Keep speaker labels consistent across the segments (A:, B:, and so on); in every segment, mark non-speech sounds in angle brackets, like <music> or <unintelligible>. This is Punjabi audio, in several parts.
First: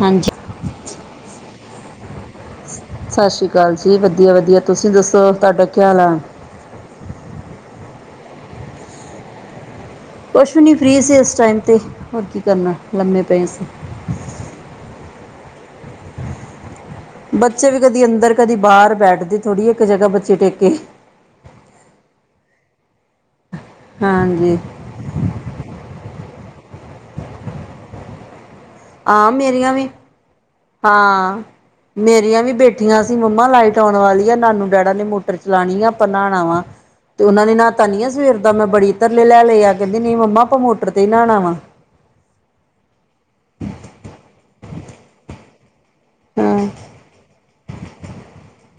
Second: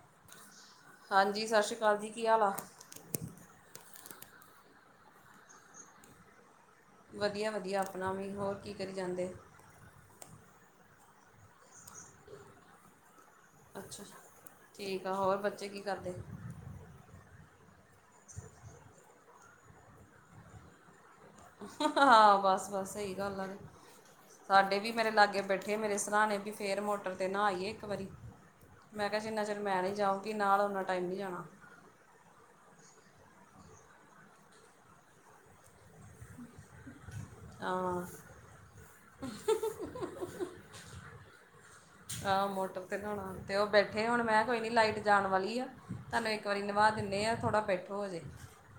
A: ਹਾਂਜੀ।
B: ਹਾਂਜੀ ਸਸ਼੍ਰੀ ਅਕਾਲ ਜੀ ਕੀ ਹਾਲ ਆ।
A: ਸਤਿ ਸ੍ਰੀ ਅਕਾਲ ਜੀ ਵਧੀਆ-ਵਧੀਆ ਤੁਸੀਂ ਦੱਸੋ ਤੁਆਡਾ ਕੀ ਹਾਲ ਐ।
B: ਵਧੀਆ-ਵਧੀਆ ਆਪਣਾ ਵੀ ਹੋਰ ਕੀ ਕਰੀ ਜਾਂਦੇ।
A: ਕੁਛ ਨੀ ਫਰੀ ਸੀ ਇਸ ਟਾਈਮ ਤੇ ਹੋਰ ਕੀ ਕਰਨਾ ਲੰਮੇ ਪਏ ਸੀ।
B: ਅੱਛਾ, ਠੀਕ ਆ ਹੋਰ ਬੱਚੇ ਕੀ ਕਰਦੇ।
A: ਬੱਚੇ ਵੀ ਕਦੀ ਅੰਦਰ ਕਦੀ ਬਾਰ ਬੈਠਦੇ ਥੋੜੀ ਇੱਕ ਜਗ੍ਹਾ ਬੱਚੇ ਟਿਕ ਕੇ।
B: ਹਾਂ ਬਸ-ਬਸ ਸਹੀ ਗੱਲ ਆ
A: ਹਾਂਜੀ
B: ਸਾਡੇ ਵੀ ਮੇਰੇ ਲਾਗੇ ਬੈਠੇ ਮੇਰੇ ਸਰਾਣੇ ਵੀ ਫਿਰ ਮੋਟਰ ਤੇ ਨਾਹ ਆਈਏ ਇੱਕ ਵਾਰੀ ਮੈਂ ਕਿਆਚ
A: ਹਾਂ
B: ਜਿੰਨਾ ਚਿਰ
A: ਮੇਰੀਆਂ
B: ਮੈਂ
A: ਵੀ
B: ਨੀ ਜਾਊਂਗੀ ਨਾਲ ਟਾਈਮ ਨਹੀਂ
A: ਹਾਂ
B: ਜਾਣਾ
A: ਮੇਰੀਆਂ ਵੀ ਬੈਠੀਆਂ ਸੀ। ਮੰਮਾ ਲਾਈਟ ਆਉਣ ਵਾਲੀ ਆ ਨਾਨੂ ਡੈਡਾ ਨੇ ਮੋਟ ਪ੍ਰਚਲਾਣੀਆਂ ਨਾਣਾ ਵਾਂ ਤੇ ਉਨੇ ਨਹਾਤਾ ਨੀ
B: ਹਾਂ
A: ਆ ਸਵੇਰ ਦਾ ਮੈਂ ਬੜੀ ਧਰਲੇ ਲੈ ਲਏ ਆ ਕਹਿੰਦੀ ਨਹੀਂ ਮੰਮਾ ਮੋਟਰ ਤੇ ਹੀ ਨਹਾਣਾ ਵਾ
B: ਆਹ ਮੋਟਰ ਤੇ ਨਹਾਨਾ ਤੇ ਓਬੈਠੇ ਹੁਣ ਮੈਂ ਕੋਈ ਨੀ ਲਾਈਟ ਜਾਣ ਵਾਲੀ ਆ। ਤੁਆਨੂੰ ਇੱਕ ਵਾਰੀ
A: ਹਾਂ
B: ਨਵਾ ਦਿੰਨੇ ਆ ਥੋੜਾ ਬੈਠੋ ਹਜੇ।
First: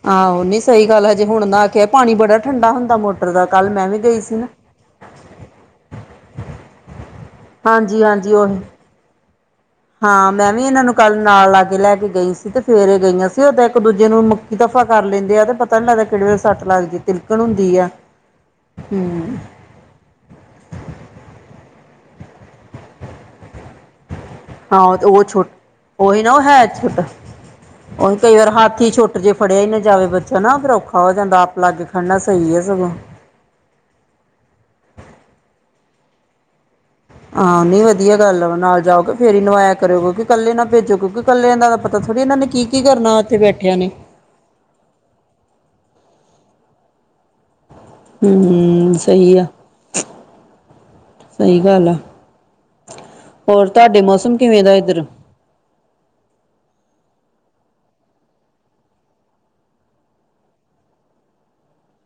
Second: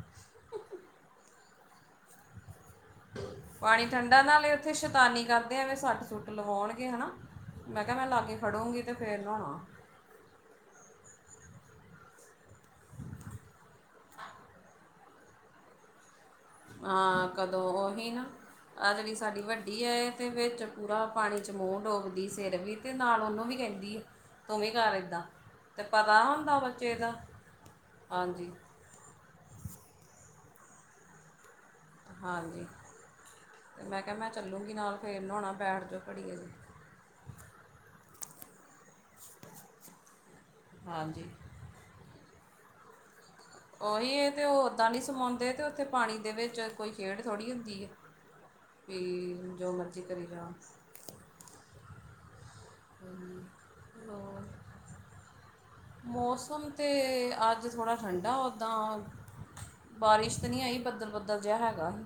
A: ਆਹੋ ਨੀ ਸਹੀ ਗੱਲ ਹਜੇ ਹੁਣ ਨਾਹ ਕੇ ਆਏ। ਪਾਣੀ ਬੜਾ ਠੰਡਾ ਹੁੰਦਾ ਮੋਟਰ ਦਾ ਕੱਲ ਮੈਂ ਵੀ ਗਈ ਸੀ ਨਾ
B: ਫਿਰ ਸ਼ੈਤਾਨੀ ਕਰਦੇ ਅਵੇ ਸੱਟ-ਸੁੱਟ ਲਵਾਉਣਗੇ ਹਨਾ। ਮੈਂ ਕਿਹਾ
A: ਹਾਂਜੀ
B: ਮੈਂ
A: ਹਾਂਜੀ
B: ਲਾਗੇ
A: ਉਹੀ
B: ਖੜੂੰਗੀ ਤੇ ਫੇਰ ਨਹੁਣਾ।
A: ਹਾਂ ਮੈਂ ਵੀ ਇਹਨਾਂ ਨੂੰ ਕੱਲ੍ਹ ਨਾਲ ਆ ਕੇ ਲੈ ਕੇ ਗਈ ਸੀ ਤੇ ਫੇਰ ਇਹ ਗਈਆਂ ਸੀ ਉਹ ਤਾਂ ਇੱਕ ਦੂਜੇ ਨੂੰ ਕੀ ਦਫ਼ਾ ਕਰ ਲੈਂਦੇ ਆ ਤੇ ਪਤਾ ਨੀ ਲੱਗ ਕਿੜ ਵ
B: ਹਾਂ ਕਦੋਂ ਉਹੀ ਨਾ ਆਹ ਜਿਹੜੀ
A: ਹਮ
B: ਸਾਡੀ ਵੱ ਦੀ ਤੇ ਵਿੱਚ ਪੂਰਾ ਪਾਣੀ ਚ ਮੂੰਹ ਡੋਬਦੀ ਸਿਰ ਵੀ ਤੇ ਨਾਲ ਉਹਨੂੰ ਵੀ ਕਹਿੰਦੀ ਆ
A: ਹਾਂ ਤੇ ਉਹ ਛੋਟ ਉਹੀ ਨਾ ਉਹ
B: ਹੁੰਦਾ
A: ਹੈ
B: ਬੱਚੇ
A: ਛੋਟਾ
B: ਦਾ
A: ਉਹੀ ਕਈ ਵਾਰ
B: ਹਾਂਜੀ
A: ਹੱਥ ਛੋਟ ਜੇ ਫੜਿਆ ਈ ਨਾ ਜਾਵੇ ਬੱਚਾ ਨਾ ਫਿਰ ਔਖਾ ਹੋ ਜਾਂਦਾ ਆਪ ਲੱਗ
B: ਹਾਂਜੀ, ਅਤੇ ਮੈਂ ਕਿਹਾ ਮੈਂ ਚੱਲੂਗੀ ਨਾਲ ਫਿਰ ਨਹਾਉਣਾ ਬੈਠ ਜਾਓ ਘੜੀਏ ਜੀ।
A: ਹਾਂ ਨੀ ਵਧੀਆ ਗੱਲ ਵਾ, ਨਾਲ ਜਾਓਗੇ ਕੇ ਫ਼ੇਰ ਨੁਵਾਇਆ ਕਰੋ, ਕਿਉਂਕਿ ਕੱਲੇ ਨਾ ਭੇਜੋ ਕਿਉਂਕਿ
B: ਹਾਂਜੀ
A: ਕੱਲੇ ਦਾ ਤਾਂ ਥੋੜ੍ਹੀ ਇਹ ਨੇ ਕੀ-ਕੀ ਕਰਨਾ ਇਥੇ ਬੈਠੇ
B: ਉਓਹੀ ਤੇ ਉਹ ਓਦਾਂ ਨਹੀਂ ਸਮਾਉਂਦੇ ਤੇ ਉੱਥੇ ਪਾਣੀ ਦੇ ਵਿੱਚ ਕੋਈ ਖੇਡ ਥੋੜੀ ਹੁੰਦੀ ਹੈ
A: ਹੂੰ ਸਹੀ ਆ
B: ਵੀ ਜੋ ਮਰਜੀ ਕਰੀ ਜਾ
A: ਸਹੀ ਗੱਲ ਆ, ਹੋਰ ਤੁਹਾਡੇ ਮੌਸਮ ਕਿਵੇਂ ਦਾ ਇੱਧਰ
B: ਮੌਸਮ ਤੇ ਅੱਜ ਥੋੜ੍ਹਾ ਠੰਡਾ ਉੱਦਾਂ ਬਾਰਿਸ਼ ਤੇ ਨਹੀਂ ਆਈ, ਬੱਦਲ ਬੱਦਲ ਜਿਆ ਹੈਗਾ ਸੀ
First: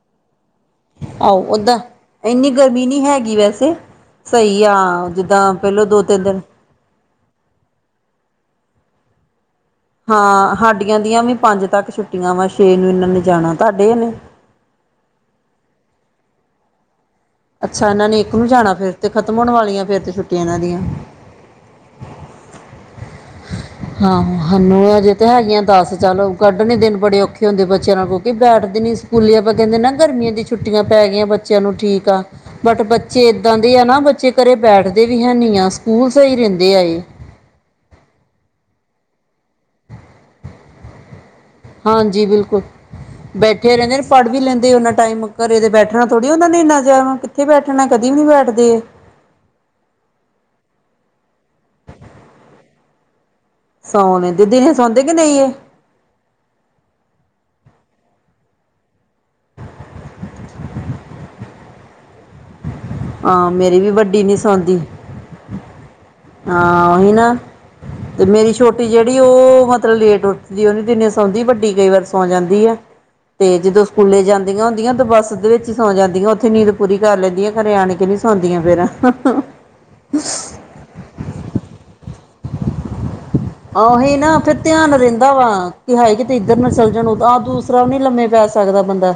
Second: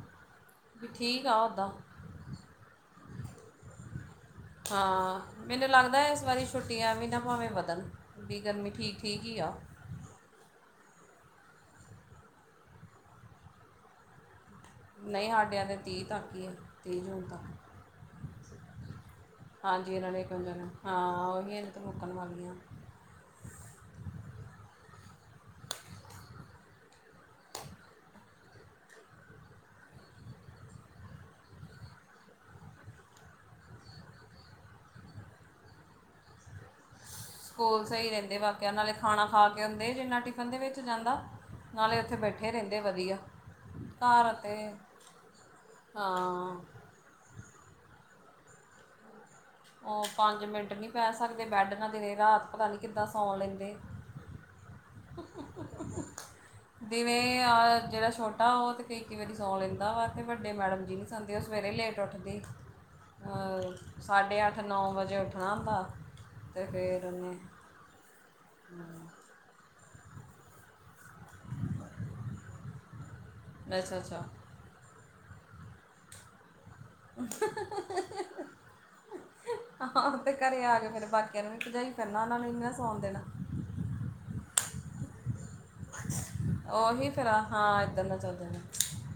B: ਵੀ ਠੀਕ ਆ
A: ਆਹੋ,
B: ਉੱਦਾਂ
A: ਓਦਾਂ ਇੰਨੀ ਗਰਮੀ ਨੀ ਹੈਗੀ ਵੈਸੇ। ਸਹੀ ਆ,
B: ਹਾਂ
A: ਜਿੱਦਾਂ
B: ਮੈਨੂੰ
A: ਪਹਿਲੋ ਦੋ
B: ਲੱਗਦਾ
A: ਤਿੰਨ
B: ਇਸ
A: ਦਿਨ
B: ਵਾਰੀ ਛੁੱਟੀਆਂ ਵੀ ਨਾ ਭਾਵੇਂ ਵਧਣ ਵੀ ਗਰਮੀ ਠੀਕ, ਠੀਕ ਹੀ ਆ।
A: ਹਾਂ ਸਾਡੀਆਂ ਦੀਆਂ ਵੀ ਪੰਜ ਤੱਕ ਛੁੱਟੀਆਂ ਵਾ ਛੇ ਨੂੰ ਇਹਨਾਂ ਨੇ ਜਾਣਾ ਤੁਹਾਡੇ ਨੇ।
B: ਨਹੀਂ ਹਾਡਿਆ ਤੇ ਤੀਹ ਤੱਕ ਹੀ ਹੈ ਤੀਹ ਜੂਨ ਤੱਕ।
A: ਅੱਛਾ ਇਹਨਾਂ ਨੇ ਇੱਕ ਨੂੰ ਜਾਣਾ ਫਿਰ ਤੇ ਖਤਮ ਹੋਣ ਵਾਲੀਆਂ
B: ਹਾਂਜੀ
A: ਫਿਰ ਤੇ
B: ਨੇ ਇੱਕ
A: ਛੁੱਟੀਆਂ ਇਹਨਾਂ
B: ਜਣਾ
A: ਦੀਆਂ।
B: ਹਾਂ ਉਹ <unintelligible> ਰੋਕਣ ਵਾਲੀਆਂ
A: ਆਹੋ ਸਾਨੂੰ ਅਜੇ ਤੇ ਹੈਗੀਆਂ ਦੱਸ ਚੱਲ ਕੱਢਣੇ ਦਿਨ ਬੜੇ ਔਖੇ ਹੁੰਦੇ ਬੱਚਿਆਂ ਨਾਲ ਕੋਉਂਕਿ ਬੈਠਦੇ ਨੀ ਸੀ ਸਕੂੱਲੇ ਆਪਾਂ ਕਹਿੰਦੇ ਨਾ ਗਰਮੀਆਂ ਦੀ ਛੁੱਟੀਆਂ ਪੈ ਗਈਆਂ ਬੱਚਿਆਂ ਨੂੰ ਠੀਕ ਆ ਬਟ ਬੱਚੇ ਏਦਾਂ ਦੇ ਆ ਨਾ ਬੱਚੇ ਘਰੇ ਬੈਠਦੇ ਵੀ ਹੈ ਨਹੀਂ ਆ ਸਕੂਲ ਸਹੀ ਰਹਿੰਦੇ ਏ।
B: ਸਕੂਲ ਸਹੀ ਰਹਿੰਦੇ ਵਾਕਿਆ ਨਾਲੇ ਖਾਣਾ ਖਾ ਕੇ ਹੁੰਦੇ ਜਿੰਨਾ ਟਿਫਨ ਦੇ ਵਿੱਚ ਜਾਂਦਾ ਨਾਲੇ ਉੱਥੇ
A: ਹਾਂਜੀ
B: ਬੈਠੇ
A: ਬਿਲਕੁਲ
B: ਰਹਿੰਦੇ ਵਧੀਆ
A: ਬੈਠੇ ਰਹਿੰਦੇ ਨੇ ਪੜ੍ਹ
B: ਘਰ
A: ਵੀ
B: ਅਤੇ
A: ਲੈਂਦੇ ਉਹਨਾ ਟਾਈਮ ਘਰੇ ਦੇ ਬੈਠੇ ਬੈਠਣਾ ਥੋੜੀੁੰ ਨਾ
B: ਹਾਂ
A: ਨੇ ਇੰਨਾ ਜਿਆਦਾ ਕਿਥ ਬੈਠਣਾ ਕਦੀ ਵੀ ਨੀ ਬੈਠਦੇ ਇਹ।
B: ਉਹ ਪੰਜ ਮਿੰਟ ਨੀ ਪੈ ਸਕਦੇ, ਬੈਡ ਨਾਲ ਦਿਨ ਰਾਤ ਪਤਾ ਨੀ ਕਿੱਦਾਂ ਸੌਉਣ ਲੈਂਦੇ
A: ਸੌਂ ਲੈਂਦੇ ਦਿਨੇ ਸੌਂਦੇ ਕਿ
B: ਤੇ
A: ਨਹੀਂ ਇਹ
B: ਜਿਵੇ ਆ ਜਿਹੜਾ ਛੋਟਾ ਉਹ ਤੇ ਕਈ, ਕਈ ਵਾਰੀ ਸੌਂ ਲੈਂਦਾ ਵਾ, ਤੇ ਵੱਡੇ ਮੈਡਮ ਜੀ ਨੇ ਸਾਡੀ ਤਾ ਉਹ ਸਵੇਰੇ ਲੇਟ ਉੱਠਦੀ।
A: ਹਾਂ ਮੇਰੀ ਵੀ ਵੱ ਵਡੀ ਨੀ ਸੌਂਦੀ
B: ਨੌ ਵਜੇ ਉੱਠਣਾ ਹੁੰਦਾ ਅਤੇ
A: ਹਾਂ
B: ਫਿਰ
A: ਉਹੀ ਨਾ।
B: ਉਹਨੇ
A: ਤੇ ਮੇਰੀ ਛੋਟੀ ਜਿਹੜੀ ਉਹ ਮਤਲਬ ਲੇਟ ਉਹ ਨਹੀਂ ਦਿਨੇ ਸੌਂਦੀ ਵੱਡੀ ਕਈ ਵਾਰ ਸੌਂ ਜਾਂਦੀ ਹੈ, ਤੇ ਜਦੋਂ
B: ਅੱਛਾ ਅੱਛਾ
A: ਸਕੂਲੇ ਜਾਂ ਆਂਦੀਆਂ ਹੁੰਦੀਆਂ ਬੱਸ ਦੇ ਵਿੱਚ ਸੌ ਜਾਂਦੀਆਂ ਉੱਥੇ ਨੀਂਦ ਪੂਰੀ ਕਰ ਲੈਂਦੀਆਂ। ਘਰੇ ਆਣ ਕੇ ਨੀ ਸੌਉਂਦੀਆਂ ਫੇਰ
B: ਆਹੋ ਤੇ ਘਰੇ ਆ ਗ ਫੇਰੇ ਬਾਕੀਆਂ ਨੂੰ ਵੀ ਭਜਾਈ ਫਿਰਨਾ ਉਹਨਾਂ ਨੂੰ ਵਿਨਾ ਸੌਣ ਦੇਣਾ।
A: ਉ ਓਹੀ ਨਾ ਫੇਰ ਧਿਆਨ ਰਹਿੰਦਾ ਵਾ। ਏ ਕਿਤੇ ਇੱਧਰ ਨਾ ਚੱਲ ਜਾਣ
B: ਉਹੀ ਫਿਰ
A: ਆਹ
B: ਹਾਂ
A: ਦੂਸਰਾ ਵੀ ਨੀ
B: ਇੱਧਰ ਨਾ
A: ਲੰਮੇ
B: ਚੱਲ
A: ਪੈ
B: ਜਾਣਾ
A: ਸਕਦਾ ਬੰਦਾ।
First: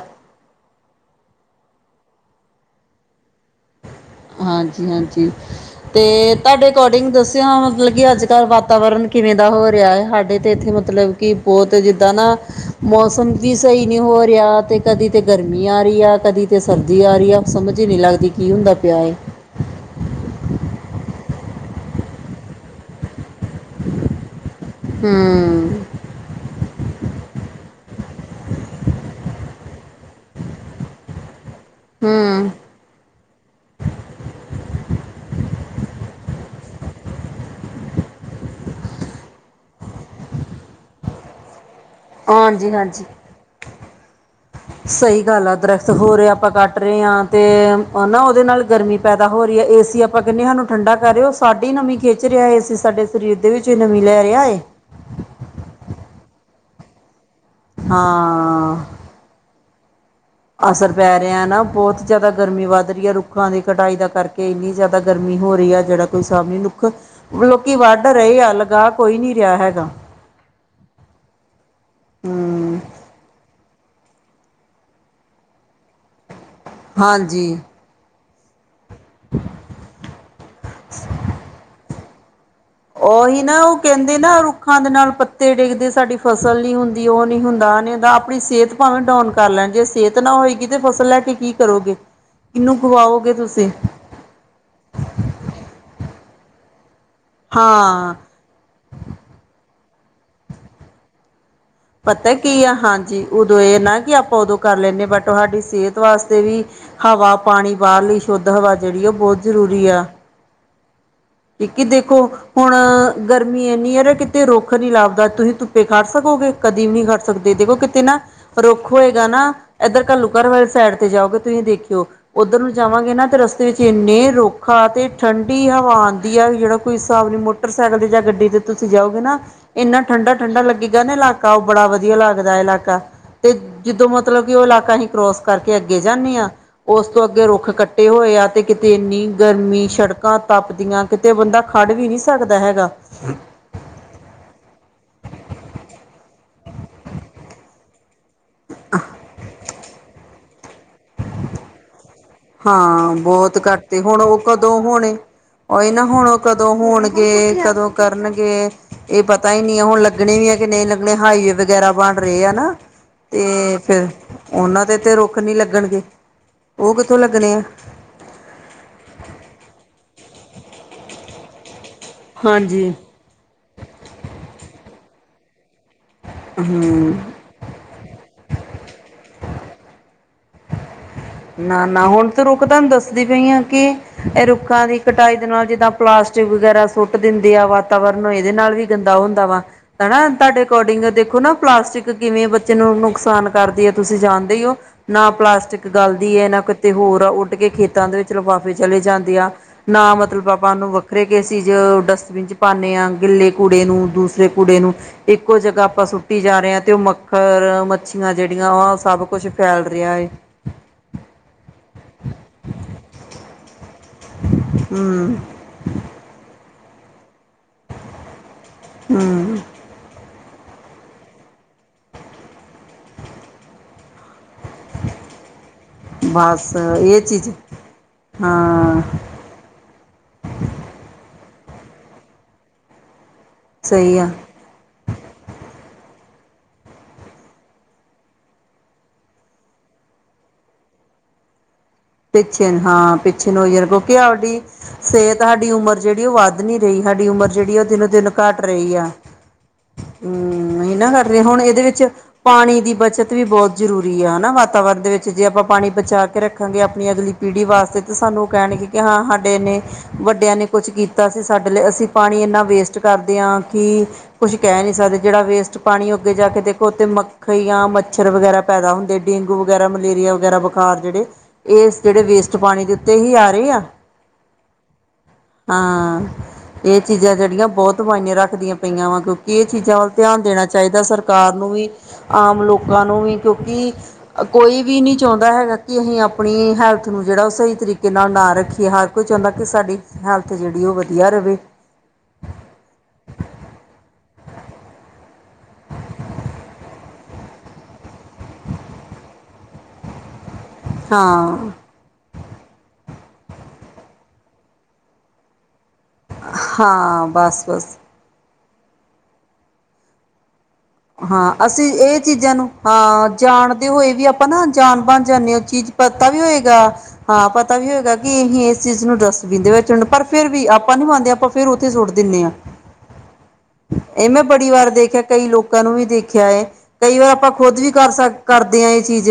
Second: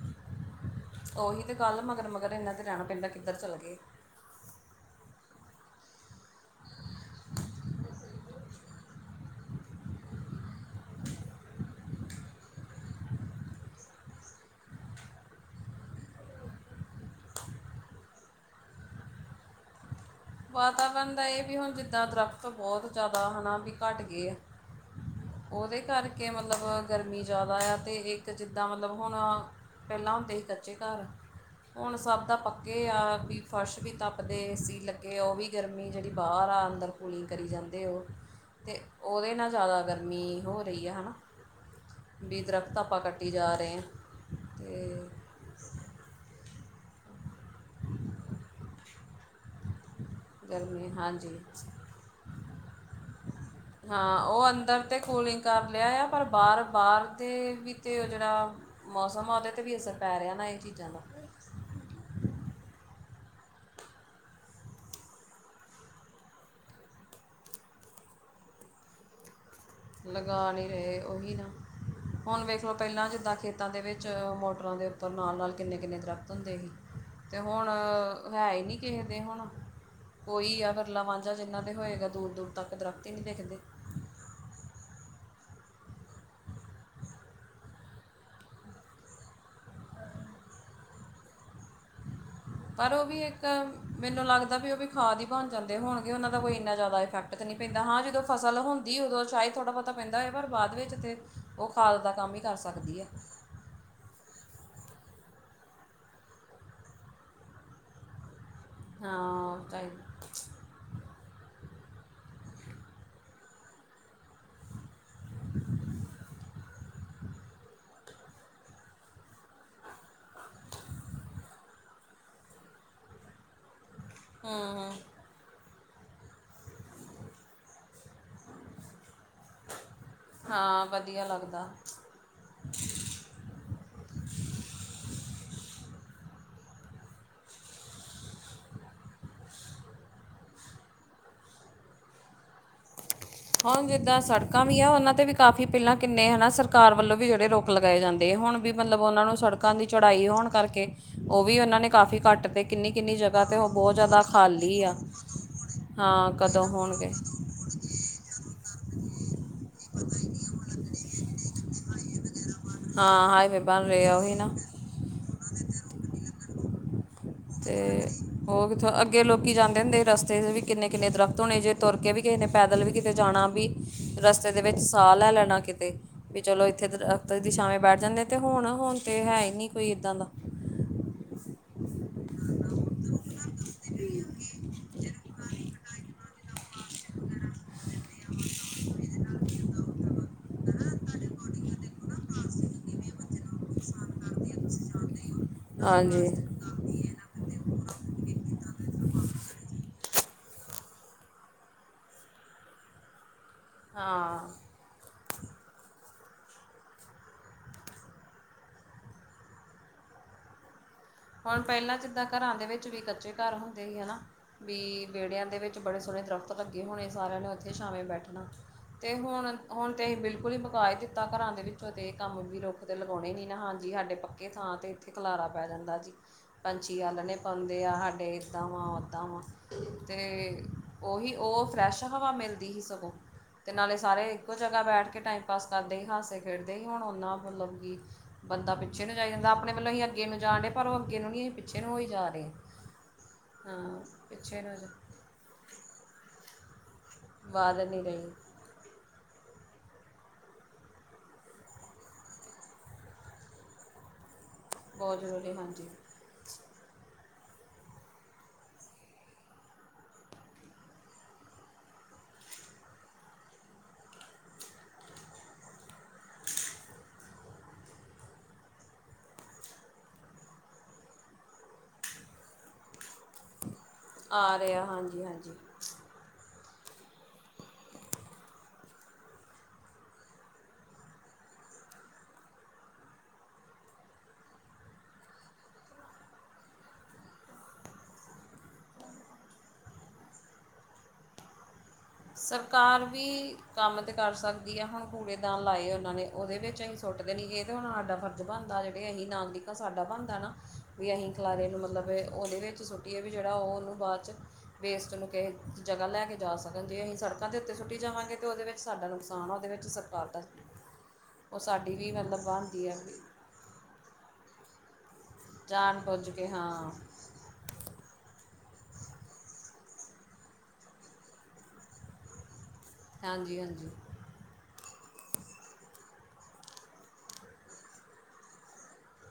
B: ਉਹੀ ਤੇ ਗੱਲ। ਮਗਰ-ਮਗਰ ਇਹਨਾਂ ਤੇ ਰਹਿਣਾ ਪੈਂਦਾ। ਕਿੱਧਰ ਚੱਲ ਗਏ?
A: ਹਾਂਜੀ, ਹਾਂਜੀ। ਅਤੇ ਤੁਹਾਡੇ ਅਕੋਡਿੰਗ ਦੱਸਿਆ, ਮਤਲਬ ਕਿ ਅੱਜ-ਕੱਲ੍ਹ ਵਾਤਾਵਰਨ। ਕਿਵੇਂ ਦਾ ਹੋ ਰਿਹਾ ਹੈ? ਸਾਡੇ ਤਾਂ ਇੱਥੇ ਮਤਲਬ ਕਿ ਬੋਤ, ਜਿੱਦਾਂ ਨਾ ਮੌਸਮ। ਵੀ ਸਹੀ ਨਹੀਂ ਹੋ ਰਿਹਾ। ਕਦੀ ਤੇ ਗਰਮੀ ਆ ਰਹੀ ਆ, ਕਦੀ ਤੇ ਸਰਦੀ ਆ ਰਹੀ ਆ। ਸਮਝ ਹੀ ਨਹੀਂ ਲੱਗਦੀ ਕੀ ਹੁੰਦਾ। ਪਿਆਏ
B: ਵਾਤਾਵਰਨ ਦਾ ਇਹ ਵੀ ਹੁਣ, ਜਿੱਦਾਂ ਦਰੱਖਤ ਬਹੁਤ ਜਾਦਾ ਹੈ ਨਾ, ਵੀ ਘੱਟ ਗਏ ਆ।
A: ਹੂੰ।
B: ਉਹਦੇ ਕਰਕੇ, ਮਤਲਬ ਗਰਮੀ ਜ਼ਿਆਦਾ ਆ। ਅਤੇ ਇੱਕ ਜਿੱਦਾਂ, ਮਤਲਬ ਹੁਣ। ਪਹਿਲਾਂ ਹੁੰਦੇ ਸੀ ਕੱਚੇ ਘਰ। ਹੁਣ ਸਭ ਤਾਂ
A: ਹੂੰ
B: ਪੱਕੇ ਆ। ਵੀ ਫਰਸ਼ ਵੀ ਤੱਪਦੇ ਸੀ, ਲੱ ਕਿ ਉਹ ਵੀ ਗਰਮੀ ਜਿਹੜੀ ਬਾਹਰ ਆ, ਅੰਦਰ ਕੂਲਿੰਗ ਕਰੀ ਜਾਂਦੇ ਉਹ। ਤੇ ਉਹਦੇ ਨਾਲ ਜ਼ਿਆਦਾ ਗਰਮੀ ਹੋ ਰਹੀ ਹੈ ਹਨਾ। ਵੀ
A: ਹਾਂਜੀ
B: ਦਰਖਤ ਆਪਾਂ
A: ਹਾਂਜੀ
B: ਕੱਟੀ ਜਾ ਰਹੇ ਹਾਂ ਆ ਤੇ
A: ਜਿਆਦਾ ਦਰਖਤ ਸਗੋਂ ਆਪਾਂ ਕੱਟ ਰਹੇ ਹਾਂ ਤੇ ਨਾ ਉਹਦੇ ਨਾਲ ਗਰਮੀ ਪੈਦਾ ਹੋ ਰਹੀ ਹੈ। ਇਸ ਅਸੀਂ ਆਪਾਂ ਕਹਿੰਦੇ ਹ ਸਾਨੂੰ
B: ਗਰਮੀ
A: ਠੰਡਾ ਕਰ ਰਹੇ ਹੋ
B: ਹਾਂਜੀ
A: ਸਾਡੀ ਨਵੀਂ ਖਿੱਚ ਰਿਹਾ ਹੈ, ਅਸੀਂ ਸਾਡੇ ਸਰੀਰ ਦੇ ਵਿੱਚ ਹੀ ਨਵੀਂ
B: ਹਾਂ
A: ਲੈ ਰਿਹਾ
B: ਉਹ
A: ਹੈ।
B: ਅੰਦਰ ਤੇ ਕੁਲਿੰਗ ਕਰ ਲਿਆ ਆ ਪਰ ਬਾਹਰ, ਬਾਹਰ ਦੇ ਵੀ ਤੇ ਉਹ ਜਿਹੜਾ
A: ਹਾਂ
B: ਮੌਸਮ ਉਹਦੇ ਤੇ ਵੀ ਅਸਰ ਪੈ ਰਿਹਾ। ਨਾ ਇਹ ਚੀਜ਼ਾਂ
A: ਅਸਰ
B: ਦਾ
A: ਪੈ ਰਿਹਾ ਨਾ ਬਹੁਤ ਜਿਆਦਾ ਗਰਮੀ ਵੱਧ ਰਹੀ ਹੈ, ਰੁੱਖਾਂ ਦੀ ਕਟਾਈ ਦਾ ਕਰਕੇ ਇੰਨੀ ਜ਼ਿਆਦਾ ਗਰਮੀ ਹੋ ਰਹੀ ਹੈ ਜਿਹੜਾ ਕੋਈ ਹਿਸਾਬ ਨਹੀਂ ਰੁੱਖ ਲੋਕੀ ਵੱਢ ਰਹੇ ਆ ਲਗਾ ਕੋਈ ਨੀ ਰਿਹਾ ਹੈਗਾ।
B: ਲਗਾ ਨਹੀਂ ਰਹੇ ਉਹੀ ਨਾ ਹੁਣ ਵੇਖ ਸ ਤੋਂ
A: ਹੂੰ
B: ਪੈਲਾਂ, ਜਿੱਦਾਂ ਖੇਤਾਂ ਦੇ ਵਿੱਚ ਮੋਟਰਾਂ ਦੇ ਉੱਪਰ ਨਾਲ-ਨਾਲ ਕਿੰਨੇ-ਕਿੰਨੇ ਦਰਖ਼ਤ ਹੁੰਦੇ ਸੀ। ਅਤੇ
A: ਹਾਂਜੀ
B: ਹੁਣ? ਹੈ ਹੀ ਨੀ। ਕਿਸੇ ਦੇ ਹੁਣ ਕੋਈ ਆ ਵਿਰਲਾ ਵਾਂਝਾ, ਜਿਨਾਂ ਦੇ ਹੋਏਗਾ ਦੂਰ-ਦੂਰ ਤੱਕ। ਦਰਖਤ ਹੀ ਨਹੀਂ
A: ਓਹੀਨਾ,
B: ਦਿਖਦੇ
A: ਉਹ। ਕੈਂਦੇ ਨਾ, ਰੁੱਖਾਂ ਦੇ ਨਾਲ ਪੱਤੇ ਡਿੱਗਦੇ, ਸਾਡੀ ਫਸਲ ਨਹੀਂ ਹੁੰਦੀ। ਉਹ ਨੀ ਹੁੰਦਾ, ਆਹ ਨੀ ਹੁੰਦਾ ਆਪਣੀ ਸੇਤ। ਭਾਵੇਂ ਡਾਨ ਕਰ ਲੈਣ। ਜੇ ਸਿਹਤ ਨਾ ਹੋਏਗੀ, ਤੇ ਫਸਲ ਲੈ ਕੇ ਕੀ ਕਰੋਗੇ? ਕਿਹਨੂੰ
B: ਪਰ ਉਹ ਵੀ
A: ਖਵਾਓਗੇ
B: ਇੱਕ
A: ਤੁਸੀਂ?
B: ਮੈਨੂੰ ਲੱਗਦਾ ਵੀ ਉਹ ਵੀ ਖਾਦ ਹੀ ਬਣ ਜਾਂਦੇ ਹੋਣਗੇ। ਉਹਨਾਂ ਦਾ ਕੋਈ ਇੰਨਾ ਜ਼ਿਆਦਾ ਇਫੈਕਟ ਤਾਂ ਨਹੀਂ ਪੈਂਦਾ। ਹਾਂ, ਜਦੋਂ ਫ਼ਸਲ ਹੁੰਦੀ ਉਦੋਂ ਚਾਹੇ ਥੋੜਾ- ਬੋੜਾ ਪੈਂਦਾ ਹੋਆ, ਪਰ ਬਾਅਦ ਵਿੱਚ ਤਾਂ ਉਹ ਖਾਦ ਦਾ
A: ਪਤਾ
B: ਕੰਮ ਹੀ ਕਰ
A: ਕੀ ਆ
B: ਸਕਦੀ ਹੈ।
A: ਹਾਂਜੀ ਉਦੋਂ ਇਹ ਨਾ, ਕਿ ਆਪਾਂ ਉਦੋਂ ਕਰ ਲੈਂਦੇ ਹਾਂ। ਬਟ ਸਾਡੀ ਸੇਤ ਵਾਸਤੇ ਵੀ। ਹਵਾ, ਪਾਣੀ, ਬਾਹਰ ਲਈ ਸ਼ੁੱਧ ਹਵਾ, ਜਿਹੜੀ ਉਹ ਬਹੁਤ
B: ਹਾਂ
A: ਜ਼ਰੂਰੀ ਆ।
B: ਚਾਹੀਦਾ
A: ਇੱਕ ਦੇਖੋ, ਹੁਣ ਗਰਮੀ ਇੰਨੀ ਹੈ ਕਿ ਤੇ ਰੁੱਖ ਨੀ ਲੱਭਦਾ, ਤੁਸੀਂ ਧੁੱਪੇ ਖੜ ਸਕੋਗੇ? ਕਦੀ ਵੀ ਨਹੀਂ ਖੜ ਸਕਦੇ। ਦੇਖੋ ਕਿਤੇ ਨਾ। ਰੁੱਖ ਹੋਏਗਾ ਨਾ। ਇੱਧਰ ਘੱਲੂ ਘਰ ਵਾਲੀ ਸਾਈਡ ਤੇ ਜਾਓਗੇ ਤੁਸੀਂ, ਦੇਖਿਓ। ਉੱਧਰ ਨੂੰ ਜਾਵਾਂਗੇ ਨਾ, ਤੇ ਰਸਤੇ ਵਿੱਚ ਇੰਨੇ
B: ਹੂੰ
A: ਰੁੱਖ,
B: ਹੂੰ
A: ਤੇ ਠੰਢੀ ਹਵਾ। ਵਧੀਆ ਜਿਹੜਾ ਕੋ ਹਿਸਾਬ ਨਹੀਂ। ਮੋਟਰਸਾਈਕਲ 'ਤੇ ਜਾਂ ਗੱਡੀ 'ਤੇ ਤੁਸੀਂ ਜਾਓਗੇ ਨਾ। ਇੰਨਾ ਠੰਡਾ ਠੰਡਾ
B: ਹਾਂ
A: ਲੱਗੇਗਾ ਨਾ।
B: ਵਧੀਆ
A: ਇਲਾਕਾ ਉਹ
B: ਲੱਗਦਾ
A: ਬੜਾ ਵਧੀਆ ਲੱਗਦਾ, ਇਲਾਕਾ। ਤੇ ਜਿਦੋਂ ਮਤਲਬ ਕਿ ਉਹ ਇਲਾਕਾ ਅਸੀਂ ਕਰੋਸ ਕਰਕੇ ਅੱਗੇ ਜਾਂਦੇ ਹਾਂ। ਉਸ ਤੋਂ ਅੱਗੇ ਰੁੱਖ ਕੱਟੇ ਹੋਏ ਆ। ਤੇ ਕਿਤੇ ਇੰਨੀ ਗਰਮੀ, ਸੜਕਾਂ ਤਪਦੀਆਂ। ਕਿਤੇ ਬੰਦਾ ਖੜ ਵੀ ਨੀ ਸਕਦਾ ਹੈਗਾ।
B: ਹੁਣ ਜਿੱਦਾਂ ਸੜਕਾਂ ਵੀ ਆ, ਉਹਨਾਂ ਤੇ ਵੀ ਕਾਫ਼ੀ ਪਹਿਲਾਂ ਕਿੰਨੇ ਹਨਾ, ਸਰਕਾਰ ਵੱਲੋਂ ਵੀ ਜਿਹੜੇ ਰੋਕ ਲਗਾਏ ਜਾਂਦੇ। ਹੁਣ ਵੀ ਮਤਲਬ ਉਹਨਾਂ ਨੂੰ ਸੜਕਾਂ ਦੀ ਚੜ੍ਹਾਈ ਹੋਣ ਕਰਕੇ, ਉਹ ਵੀ ਉਹਨਾਂ ਨੇ ਕਾਫ਼ੀ ਘੱਟ। ਤੇ ਕਿੰਨੀ
A: ਹਾਂ
B: ਕਿੰਨੀ ਜਗ੍ਹਾ 'ਤੇ
A: ਬਹੁਤ
B: ਉਹ
A: ਘੱਟ
B: ਬੋਤ ਜਾਦਾ
A: ਹੁਣ ਉਹ ਕਦੋਂ
B: ਖਾਲੀ ਆ।
A: ਹੋਣੇ ਉਹੀ ਨਾ ਹੁਣ
B: ਹਾਂ,
A: ਉਹ
B: ਕਦੋਂ ਹੋਣਗੇ?
A: ਕਦੋਂ ਕਰਨਗੇ, ਇਹ ਪਤਾ ਹੀ ਨਹੀਂ ਹੈ। ਹੁਣ ਲੱਗਣੇ ਵੀ ਹੈ ਕਿ ਨਹੀਂ, ਹਾਈਵੇ? ਵਗੈਰਾ ਬਣ ਰਹੇ ਆ ਨਾ,
B: ਹਾਂ ਹਾਈਵੇ
A: ਤੇ
B: ਬਣ ਰਹੇ
A: ਫੇਰ
B: ਆ ਉਹੀ ਨਾ
A: ਉਹਨਾਂ ਦੇ ਤੇ ਰੁ ਰੂਖ ਨੀ, ਲੱਗਣਗੇ ਉਹ ਕੁ
B: ਤੇ ਹੋਰ ਕਿੱਥੋਂ ਅੱਗੇ ਲੋਕੀ ਜਾਂਦੇ ਹੁੰਦੇ? ਰਸਤੇ 'ਚ ਵੀ ਕਿੰਨੇ-ਕਿੰਨੇ ਦਰਖਤ ਹੋਣੇ। ਜੇ ਤੁਰ ਕੇ ਵੀ ਕਿਸੇ ਨੇ ਪੈਦਲ ਵੀ
A: ਹਾਂਜੀ
B: ਕਿਤੇ ਜਾਣਾ, ਤਾਂ ਰਸਤੇ ਦੇ ਵਿੱਚ ਸਾਹ ਲੈ ਲੈਣਾ ਕਿਤੇ। ਵੀ ਚਲੋ ਇੱਥੇ
A: ਹਮ
B: ਦਰੱਖਤ ਦੀ ਛਾਵੈ ਬੈਠ ਜਾਂਦੇ ਆ ਤੇ ਹੁਣ ਹੁਣ ਤੇ ਹੈ ਹੀ ਨੀ ਕੋਈ ਇੱਦਾਂ ਦਾ
A: ਨਾ ਨਾ ਹੁਣ ਤੂੰ ਰੁੱਖ ਤੁਹਾਨੂੰ ਦੱਸਦੀ ਪਈ ਆ ਕਿ ਇਹ ਰੁੱਖਾਂ ਦੀ ਕਟਾਈ ਦੇ ਨਾਲ ਜਿੱਦਾਂ ਪਲਾਸਟਿਕ ਵਗੈਰਾ ਸੁੱਟ ਦਿੰਦੇ ਆ ਵਾਤਾਵਰਨ ਇਹਦੇ ਨਾਲ ਵੀ ਗੰਦਾ ਹੁੰਦਾ ਵਾ ਹੈ ਨਾ ਤੁਹਾਡੇ ਅਕੋਰਡਿੰਗ ਦੇਖੋ ਨਾ ਪਲਾਸਟਿਕ ਕਿਵੇਂ ਬੱਚੇ ਨੂੰ ਨੁਕਸਾਨ ਕਰਦੀ ਹੈ ਤੁਸੀਂ ਜਾਣਦੇ ਹੋ ਨਾ ਪਲਾਸਟਿਕ
B: ਹਾਂਜੀ
A: ਗਲਦੀ ਹੈ ਨਾ ਕਿਤੇ ਹੋਰ ਆ ਉੱਡ ਕੇ ਖੇਤਾਂ ਦੇ ਵਿੱਚ ਲਿਫਾਫੇ ਚਲੇ ਜਾਂਦੇ ਆ ਨਾ ਮਤਲਬ ਆਪਾਂ ਉਹਨੂੰ ਵੱਖਰੇ ਕਿਸ ਅਸੀਜ਼ ਡਸਟਬਿਨ ਚ ਪਾਉਂਦੇ ਹਾਂ ਗਿੱਲੇ ਕੁੜੇ ਨੂੰ ਦੂਸਰੇ
B: ਹਾਂ
A: ਕੁੜੇ ਨੂੰ ਇੱਕੋ ਜਗ੍ਹਾ ਆਪਾਂ ਸੁੱਟੀ ਜਾ ਰਹੇ ਹਾਂ ਤੇ ਉਹ ਮੱਖਰ ਮੱਛੀਆਂ ਜਿਹੜੀਆਂ ਵ ਸਭ ਕੁਛ ਫੈਲ ਰਿਹਾ ਹੈ
B: ਹੁਣ ਪਹਿਲਾਂ ਜਿੱਦਾਂ ਘਰਾਂ ਦੇ ਵਿੱਚ ਵੀ ਕੱਚੇ ਘਰ ਹੁੰਦੇ ਸੀ ਹਨਾ ਵੀ
A: ਹਮ
B: ਬੇਹੜਿਆਂ ਦੇ ਵਿੱਚ ਬੜੇ ਸੋਣੇ ਦਰਖਤ ਲੱਗੇ ਹੋਣੇ। ਸਾਰਿਆਂ ਨੇ ਉੱਥੇ ਛਾਮੇ ਬੈਠਣਾ। ਤੇ ਹੁਣ
A: ਹੂੰ
B: ਹੁਣ ਤੇ ਅਸੀਂ ਬਿਲਕੁਲ ਹੀ ਦਿੱਤਾ ਘਰਾਂ ਦੇ ਵਿੱਚੋਂ। ਤੇ ਕੰਮ ਵੀ ਰੁੱਖ ਤੇ ਲਗਾਉਣੇ ਨੀ ਨਾ। ਹਾਂਜੀ, ਸਾਡੇ ਪੱਕੇ ਥਾਂ ਤੇ ਇੱਥੇ ਖਲਾਰਾ ਪੈ ਜਾਂਦਾ। ਜੀ,
A: ਬਸ
B: ਪੰਛੀ
A: ਇਹ
B: ਆਲਣੇ
A: ਚੀਜ਼
B: ਪਾਉਂਦੇ ਆ। ਸਾਡੇ ਏਦਾਂ ਵਾ,
A: ਹਾਂ
B: ਓਦਾਂ ਵਾ। ਤੇ, ਉਹੀ ਉਹ ਫਰੈਸ਼ ਹਵਾ ਮਿਲਦੀ ਸੀ। ਸਗੋਂ, ਤੇ ਨਾਲੇ
A: ਸਹੀ ਆ
B: ਸਾਰੇ ਕੁਝ ਜਗ੍ਹਾ ਬੈਠ ਕੇ ਟੈਮ ਪਾਸ ਕਰਦੇ, ਹਾਸਦੇ ਖੇਡਦੇ ਸੀ। ਹੁਣ ਉਹਨਾਂ, ਮਤਲਬ ਕਿ ਬੰਦਾ ਪਿੱਛੇ ਨੂੰ ਜਾਣੀ ਜਾਂਦਾ ਆ, ਆਪਣੇ ਵੱਲੋਂ ਅਸੀਂ ਅੱਗੇ ਨੂੰ ਜਾਣ ਡੇ, ਪਰ ਉਹ ਅੱਗੇ ਨੂੰ ਨੀ, ਪਿੱਛੇ ਨੂੰ ਹੋਈ। ਜਾ ਰਹੇ
A: ਪਿੱਛੇ ਹਾਂ, ਪਿੱਛੇ ਹੋਈ ਜਾ।
B: ਹਾਂ
A: ਕਿਉਂਕਿ ਸਾਡੀ
B: ਪਿੱਛੇ ਨੂੰ
A: ਸਿਹਤ, ਸਾਡੀ ਉਮਰ ਜਿਹੜੀ ਉਹ ਵੱਧ ਵੱਧ ਨੀ ਰਹੀ। ਸਾਡੀ ਉਮਰ ਜਿਹੜੀ
B: ਵਾਦ
A: ਆ, ਉਹ
B: ਨਹੀਂ
A: ਦਿਨੋਂ
B: ਰਹੀ
A: ਦਿਨ ਘੱਟ ਰਹੀ ਆ। ਹੂੰ, ਨਹੀਂ ਨਾ ਕਰਦੇ। ਹੁਣ ਇਹਦੇ ਵਿੱਚ ਪਾਣੀ ਦੀ ਬੱਚਤ ਵੀ ਬਹੁਤ ਜ਼ਰੂਰੀ ਆ, ਹਨਾ? ਵਾਤਾਵਰਨ ਦੇ
B: ਬਹੁਤ
A: ਵਿੱਚ, ਜੇ
B: ਜ਼ਰੂਰੀ
A: ਆਪਾਂ ਪਾਣੀ
B: ਹਾਂਜੀ
A: ਬਚਾ ਕੇ ਰੱਖਾਂਗੇ। ਆਪਣੀ ਅਗਲੀ ਪੀੜੀ ਵਾਸਤੇ ਤਾਂ ਸਾਨੂੰ ਉਹ ਕਹਿਣਗੇ, ਕਿ ਹਾਂ, ਸਾਡੇ ਇੰਨੇ ਵੱਡਿਆਂ ਨੇ ਕੁਛ ਕੀਤਾ ਸੀ ਸਾਡੇ ਲਈ ਅਸੀਂ ਪਾਣੀ ਇੰਨਾ ਵੇਸਟ ਕਰਦੇ ਹਾਂ ਕਿ ਕੁਝ ਕਹਿ ਨਹੀਂ ਸਕਦੇ ਜਿਹੜਾ ਵੇਸਟ ਪਾਣੀ ਅੱਗੇ ਜਾ ਕੇ ਦੇਖੋ ਉੱਥੇ ਮ ਮੱਖੀਆਂ ਮੱਛਰ ਵਗੈਰਾ ਪੈਦਾ ਹੁੰਦੇ ਡੇਂਗੂ ਵਗੈਰਾ ਮਲੇਰੀਆ ਵਗੈਰਾ ਬੁਖਾਰ ਜਿਹੜੇ ਇਹ ਜਿਹੜੇ ਵੇਸਟ ਪਾਣੀ ਦੇ ਉੱਤੇ ਹੀ ਆ ਰਹੇ ਆ
B: ਆ ਰਿਹਾ ਹਾਂਜੀ ਹਾਂਜੀ
A: ਹਾਂ ਇਹ ਚੀਜ਼ਾਂ ਜਿਹੜੀਆਂ ਬਹੁਤ ਮਾਇਨੇ ਰੱਖਦੀਆਂ। ਪਈਆਂ ਵਾ ਕਿਉਂਕਿ ਇਹ ਚੀਜ਼ਾਂ ਵੱਲ ਧਿਆਨ ਦੇਣਾ ਚਾਹੀਦਾ ਸਰਕਾਰ ਨੂੰ ਵੀ ਆਮ ਲੋਕਾਂ ਨੂੰ ਵੀ ਕਿਉਂਕਿ ਕੋਈ ਵੀ ਨਹੀਂ ਚਾਹੁੰਦਾ ਹੈਗਾ ਕਿ ਅਸੀਂ ਆਪ ਣੀ ਹੈਲਥ ਨੂੰ ਜਿਹੜਾ ਉਹ ਸਹੀ ਤਰੀਕੇ ਨਾਲ ਨਾ ਰੱਖੀਏ ਹਰ ਕੋਈ ਚਾਹੁੰਦਾ ਕਿ ਸਾਡੀ ਹੈਲਥ ਜਿਹੜੀ ਉਹ ਵਧੀਆ ਰਵੇ।
B: ਸਰਕਾਰ ਵੀ ਕੰਮ ਤੇ ਕਰ ਸਕਦੀ ਹੈ ਹੁਣ ਕੂੜੇਦਾਨ ਲਾਏ ਉਹਨਾਂ ਨੇ ਉਹਦੇ ਵਿੱਚ ਸੁੱਟਦੇ ਨਹੀਂ ਇਹ ਤਾਂ ਹੁਣ ਸਾਡਾ ਫਰਜ਼ ਬਣਦਾ ਜਿਹੜੇ ਇਹੀ ਨਾਗਿਕ ਆ ਸਾਡਾ ਬਣਦਾ ਨਾ। ਵੀ ਅਸੀਂ
A: ਹਾਂ
B: ਖਲਾਰੇ ਨੂੰ ਮਤਲਬ ਇਹ ਉਹਦੇ ਵਿੱਚ ਸੁੱਟੀਏ ਵੀ ਜਿਹੜਾ ਉਹਨੂੰ ਬਾਅਦ'ਚ ਵੇਸਟ ਨੂੰ ਕਹੇ ਜਗ੍ਹਾ ਲੈ ਕੇ ਜਾ ਸਕਦਾ। ਜੇ ਅਸੀਂ
A: ਹਾਂ
B: ਸੜਕਾਂ ਦੇ
A: ਬਸ
B: ਉੱਤੇ ਸੁੱਟੀ
A: ਬਸ
B: ਜਾਵਾਂਗੇ ਤਾਂ ਉਹਦੇ ਵਿੱਚ ਸਾਡਾ ਨੁਕਸਾਨ ਆ ਉਹਦੇ ਵਿੱਚ ਸਰਕਾਰ ਦਾ
A: ਹਾਂ
B: ਉਹ
A: ਅਸੀਂ
B: ਸਾਡੀ ਵੀ
A: ਇਹ
B: ਮਤਲਬ
A: ਚੀਜ਼ਾਂ ਨੂੰ
B: ਬਣਦੀ ਆ ਵੀ
A: ਹਾਂ ਜਾਣਦੇ ਹੋਏ ਵੀ ਆਪਾਂ ਨਾ ਜਾਨ ਬਣ ਜਾਂਦੇ ਹੋ ਚੀਜ਼
B: ਜਾਣ ਬੁੱਝ
A: ਪਤਾ ਵੀ
B: ਕੇ
A: ਹੋਏਗਾ।
B: ਹਾਂ
A: ਹਾਂ ਪਤਾ ਵੀ ਹੋਏਗਾ ਕਿ ਅਹੀ ਇਸ ਚੀਜ਼ ਨੂੰ ਡਸਬੀਨ ਦੇ ਵਿੱਚ ਪਰ ਫੇਿਰ ਵੀ ਆਪਾਂ ਨੀ ਮੰਨਦੇ ਆਪਾਂ ਫਿਰ ਉੱਥੇ ਸੁੱਟਦੇ। ਦਿੰਣੇ ਹਾਂ
B: ਹਾਂਜੀ ਹਾਂਜੀ
A: ਇਹ ਮੈਂ ਬੜੀ ਵਾਰ ਦੇਖਿਆ ਕਈ ਲੋਕ ਲੋਕਾਂ ਨੂੰ ਵੀ ਦੇਖਿਆ ਹੈ ਕਈ ਵਾਰ ਆਪਾਂ ਖੁਦ ਵੀ ਕਰ ਸਕ ਕਰਦੇ ਆ ਇਹ ਚੀਜ਼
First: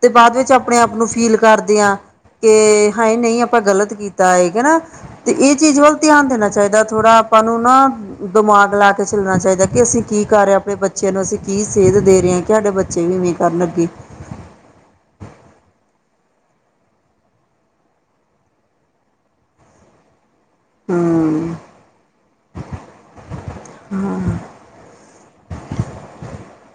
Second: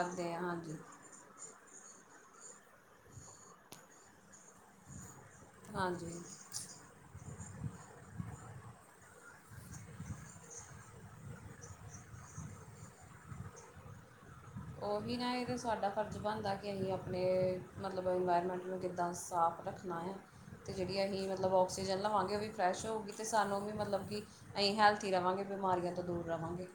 A: ਤੇ ਬਾਅਦ
B: ਆ
A: ਵਿੱਚ ਆਪਣੇ
B: ਹਾਂਜੀ
A: ਆਪ ਨੂੰ ਫੀਲ ਕਰਦਿਆਂ ਕਿ ਹਾਏ ਨਹੀਂ ਆਪਾਂ ਗਲਤ ਕੀ ਤਾਂ ਏ ਹੈਨਾ ਤੇ ਇਹ ਚੀਜ਼ ਵੱਲ
B: ਹਾਂਜੀ
A: ਧਿਆਨ ਦੇਣਾ ਚਾਹੀਦਾ ਥੋੜ੍ਹਾ ਆਪਾਂ ਨੂੰ ਨਾ ਦਿਮਾਗ ਲਾ ਕੇ ਚੱਲਣਾ ਚਾਹੀਦਾ ਕਿ ਅਸੀਂ ਕੀ ਕਰ ਰਹੇ। ਆਪਣੇ ਬੱਚਿਆਂ ਨੂੰ ਅਸੀਂ ਕੀ ਸੇਧ ਦੇ ਰਹੇ ਹਾਂ ਕਿ ਸਾਡੇ ਬੱਚੇ ਇਵੇਂ ਕਰਨ ਲੱਗੇ।
B: ਉਹੀ ਨਾ ਇਹਦੇ ਸਾਡਾ ਫਰਜ਼ ਬਣਦਾ ਕਿ ਅਸੀਂ ਆਪਣੇ ਮਤਲਬ ਇਨਵਾਇਰਮੈਂਟ ਨੂੰ ਕਿੱਦਾਂ ਸਾਫ ਰੱਖ ਰੱਖਣਾ ਆ ਅਤੇ ਜਿਹੜੀ ਅਸੀਂ ਮਤਲਬ
A: ਹਮ
B: ਔਕਸੀਜਨ ਲਵਾਂਗੇ ਉਹ ਵੀ ਫਰੈਸ਼ ਹੋਊਗੀ ਅਤੇ ਸਾਨੂੰ ਵੀ ਮਤਲਬ ਕਿ ਅਸੀਂ ਹੈਲਥੀ ਰਵਾਂਗੇ ਬਿਮਾਰੀਆਂ ਤੋਂ ਦੂਰ ਰਵਾਂਗੇ।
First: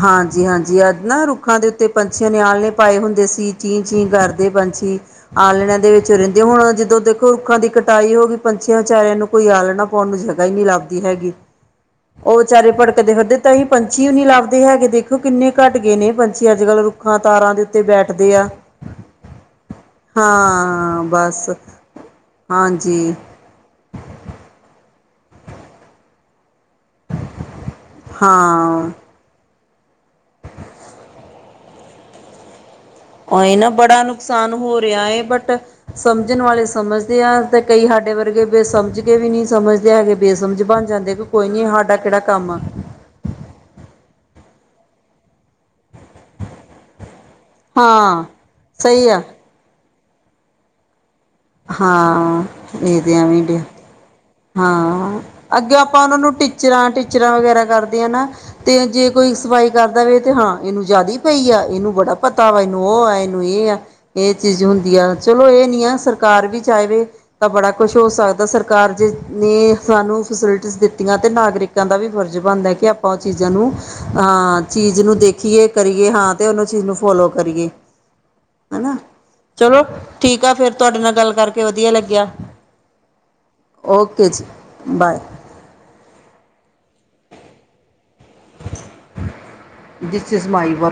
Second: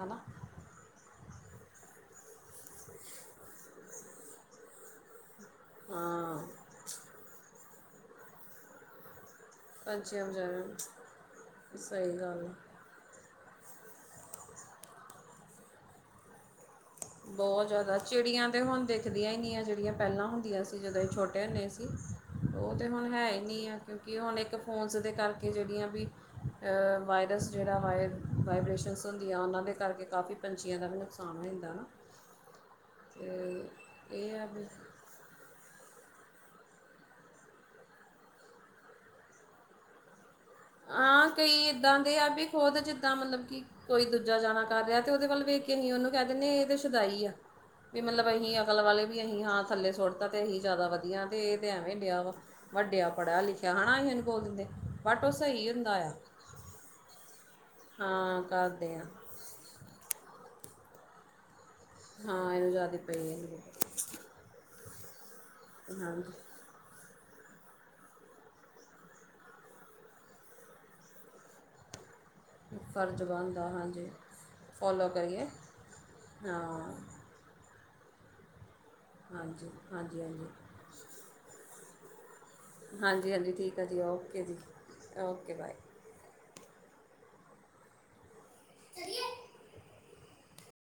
B: ਹੈ ਨਾ
A: ਹਾਂਜੀ-ਹਾਂਜੀ। ਯਾਦ ਨਾ ਰੁੱਖਾਂ ਦੇ ਉੱਤੇ ਪੰਛੀਆਂ ਨੇ ਆਲਣੇ ਪਾਏ ਹੁੰਦੇ ਸੀ ਚੀਂ- ਚੀਂ ਕਰਦੇ ਪੰਛੀ ਆਲਣਿਆਂ ਦੇ ਵਿੱਚੋਂ
B: ਹਾਂ
A: ਰਹਿੰਦੇ ਹੁਣ ਜਦੋਂ ਦੇਖੋ ਰੁੱਖਾਂ ਦੀ ਕਟਾਈ ਹੋ ਗਈ ਪੰਛੀਆਂ ਬਚਾਰਿਆ ਨੂੰ ਕੋਈ ਆਲਣਾ ਪਾਉਣ ਨੂੰ
B: ਪੰਛੀਆਂ
A: ਜਗ੍ਹਾ ਹੀ
B: ਵਿਚਾਰਿਆਂ
A: ਨਹੀਂ ਲੱਭਦੀ
B: ਨੂੰ
A: ਹੈਗੀ
B: ਸਹੀ
A: ਉਹ
B: ਗੱਲ ਆ
A: ਵਿਚਾਰੇ ਭੜਕਦੇ ਫਿਰਦੇ ਤਾਂ ਹੀ ਪੰਛੀ ਨੀ ਲੱਭਦੇ ਹੈਗੇ ਦੇਖੋ ਕਿੰਨੇ ਘੱਟ ਗਏ ਨੇ ਪੰਛੀ। ਅੱਜ ਕੱਲ੍ਹ ਰੁੱਖਾਂ ਤਾਰਾਂ ਦੇ
B: ਬਹੁਤ
A: ਉੱਤੇ
B: ਜ਼ਿਆਦਾ
A: ਬੈਠਦੇ ਆ
B: ਚਿੜੀਆਂ ਤੇ ਹੁਣ ਦੇਖਦੀਆਂ ਹੀ ਨੀ ਚਿਹੜੀਆਂ ਪਹਿਲਾਂ ਹੁੰਦੀਆਂ ਸੀ ਜਦੋਂ
A: ਹਾਂ
B: ਇਹ ਛੋਟੇ
A: ਬਸ
B: ਹੁੰਦੇ ਸੀ। ਉਹ ਤਾਂ ਹੁਣ
A: ਹਾਂਜੀ
B: ਹੈ ਹੀ ਨਹੀਂ ਆ ਕਿਉਂਕਿ ਹੁਣ ਇੱਕ ਫੋਨਸ ਦੇ ਕਰਕੇ ਜਿਹੜੀਆਂ ਵੀ ਵਾਇਰਸ ਜਿਹੜਾ ਵਾਇਯਰਸ
A: ਹਾਂ
B: ਵਾਈਬਰੇਸ਼ਨਸ ਹੁੰਦੀਆਂ ਉਹਨਾਂ ਦੇ ਕਰਕੇ ਕਾਫ਼ੀ ਪੰਛੀਆਂ ਦਾ ਵੀ ਨੁਕਸਾਨ ਹੋ ਜਾਂਦਾ ਨਾ।
A: ਉਹੀ
B: ਅਤੇ
A: ਨਾ ਬੜਾ
B: ਇਹ ਆ
A: ਨੁਕਸਾਨ
B: ਵੀ
A: ਹੋ ਰਿਹਾ ਹੈ ਬਟ ਸਮਝਣ ਵਾਲੇ ਸਮਝਦੇ ਆ ਤੇ ਕਈ ਸਾਡੇ ਵਰਗੇ ਵੀ ਸਮਝ ਕੇ ਵੀ ਨਹੀਂ ਸਮਝਦੇ ਹੈਗੇ। ਬੇਸਮਝ ਬਣ ਜਾਂਦੇ ਕਿ ਕੋਈ ਨੀ ਹਾਡਾ ਕਿਹੜਾ ਕੰਮ ਆ।
B: ਤਾਂ ਮਤਲਬ ਕਿ ਕੋਈ ਦੂਜਾ ਜਾਣਾ ਕਰ ਰਿਹਾ ਤੇ ਉਹਦੇ ਵੱਲ ਵੇਖ ਕਿਸੀ ਉਹਨੂੰ ਕਹਿ ਦਿੰਦੇ ਇਹ ਤੇ ਸ਼ਦਾਈ ਆ ਵੀ
A: ਹਾਂ
B: ਮਤਲਬ ਅਸੀਂ ਅਕਲ ਵਾਲੇ
A: ਸਹੀ
B: ਵੀ
A: ਆ
B: ਅਸੀਂ ਹਾਂ ਥੱਲੇ ਸੁੱਟ ਤਾ ਤੇ ਅਸੀਂ ਜ਼ਿਆਦਾ ਵਧੀਆ ਤੇ ਇਹ ਤੇ ਐਵੇਂ ਡਿਆ ਵ
A: ਹਾਂ ਇਹ
B: ਵੱਡਿਆ
A: ਤੇ ਐਵੇਂ ਹੀ
B: ਪੜ੍ਹਿਆ
A: ਡਿਆ
B: ਲਿਖਿਆ ਹੈਨਾ ਐਵੇਂ ਬੋਲ ਦਿੰਦੇ।
A: ਹਾਂ
B: ਬਟ ਉਹ ਸਹੀ
A: ਅੱਗੇ
B: ਹੁੰਦਾ
A: ਆਪਾਂ
B: ਆ
A: ਉਹਨਾਂ ਨੂੰ ਟੀਚਰਾਂ ਟੀਚਰਾਂ ਵਗੈਰਾ ਕਰਦੇ ਆ ਨਾ
B: ਹਾਂ
A: ਤੇ
B: ਕਰਦੇ ਆ
A: ਜੇ ਕੋਈ ਸਫਾਈ ਕਰਦਾ ਵਵੇ ਤੇ ਹਾਂ ਇਹਨੂੰ ਜ਼ਿਆਦਾ ਪਈ ਆ ਇਹਨੂੰ ਬੜਾ ਪਤਾ
B: ਹਾਂ
A: ਵਾ ਇਹਨੂੰ
B: ਜ਼ਿਆਦਾ
A: ਉਹ ਆ
B: ਪਈ
A: ਇਹਨੂੰ ਇਹ ਆ ਇਹ ਚੀਜ਼ ਹੁੰਦੀ ਆ ਚਲੋ ਇਹ ਨੀ ਆ
B: ਹਾਂਜੀ
A: ਸਰਕਾਰ ਵੀ ਚਾਹਵੇ ਤਾਂ ਬੜਾ ਕੁੱਛ ਹੋ ਸਕਦਾ ਸਰਕਾਰ ਜੇ ਨੇ ਸਾਨੂੰ ਫੈਸਿਲਿਟੀਜ਼ ਦਿੱਤੀਆਂ ਅਤੇ ਨਾਗਰਿਕਾਂ ਦਾ ਵੀ ਫਰਜ਼ ਬਣਦਾ ਕਿ ਆਪਾਂ ਉਹ
B: ਫਰਜ਼
A: ਚੀਜ਼ਾਂ
B: ਬਣਦਾ
A: ਨੂੰ
B: ਹਾਂਜੀ
A: ਹਾਂ ਚੀਜ਼
B: ਫੋਲੋ
A: ਨੂੰ
B: ਕਰੀਏ
A: ਦੇਖੀਏ ਕਰੀਏ ਹਾਂ ਤੇ ਉਹ ਚੀਜ਼ ਨੂੰ ਫੋਲੋ ਕਰੀਏ ਹਨਾ
B: ਹਾਂਜੀ
A: ਚੱਲੋ
B: ਹਾਂਜੀ ਹਾਂਜੀ
A: ਠੀਕ ਆ ਫੇਰ ਤੁਹਾਡੇ ਨਾਲ ਗੱਲ ਕਰਕੇ ਵਧੀਆ ਲੱਗਿਆ।
B: ਹਾਂਜੀ-ਹਾਂਜੀ ਠੀਕ ਆ ਜੀ ਓਕੇ ਜੀ ਓਕੇ ਬਾਏ। ਚਲੀਏ
A: ਦਿਸ ਇਜ਼ ਮਾਈ ਵਰਕ-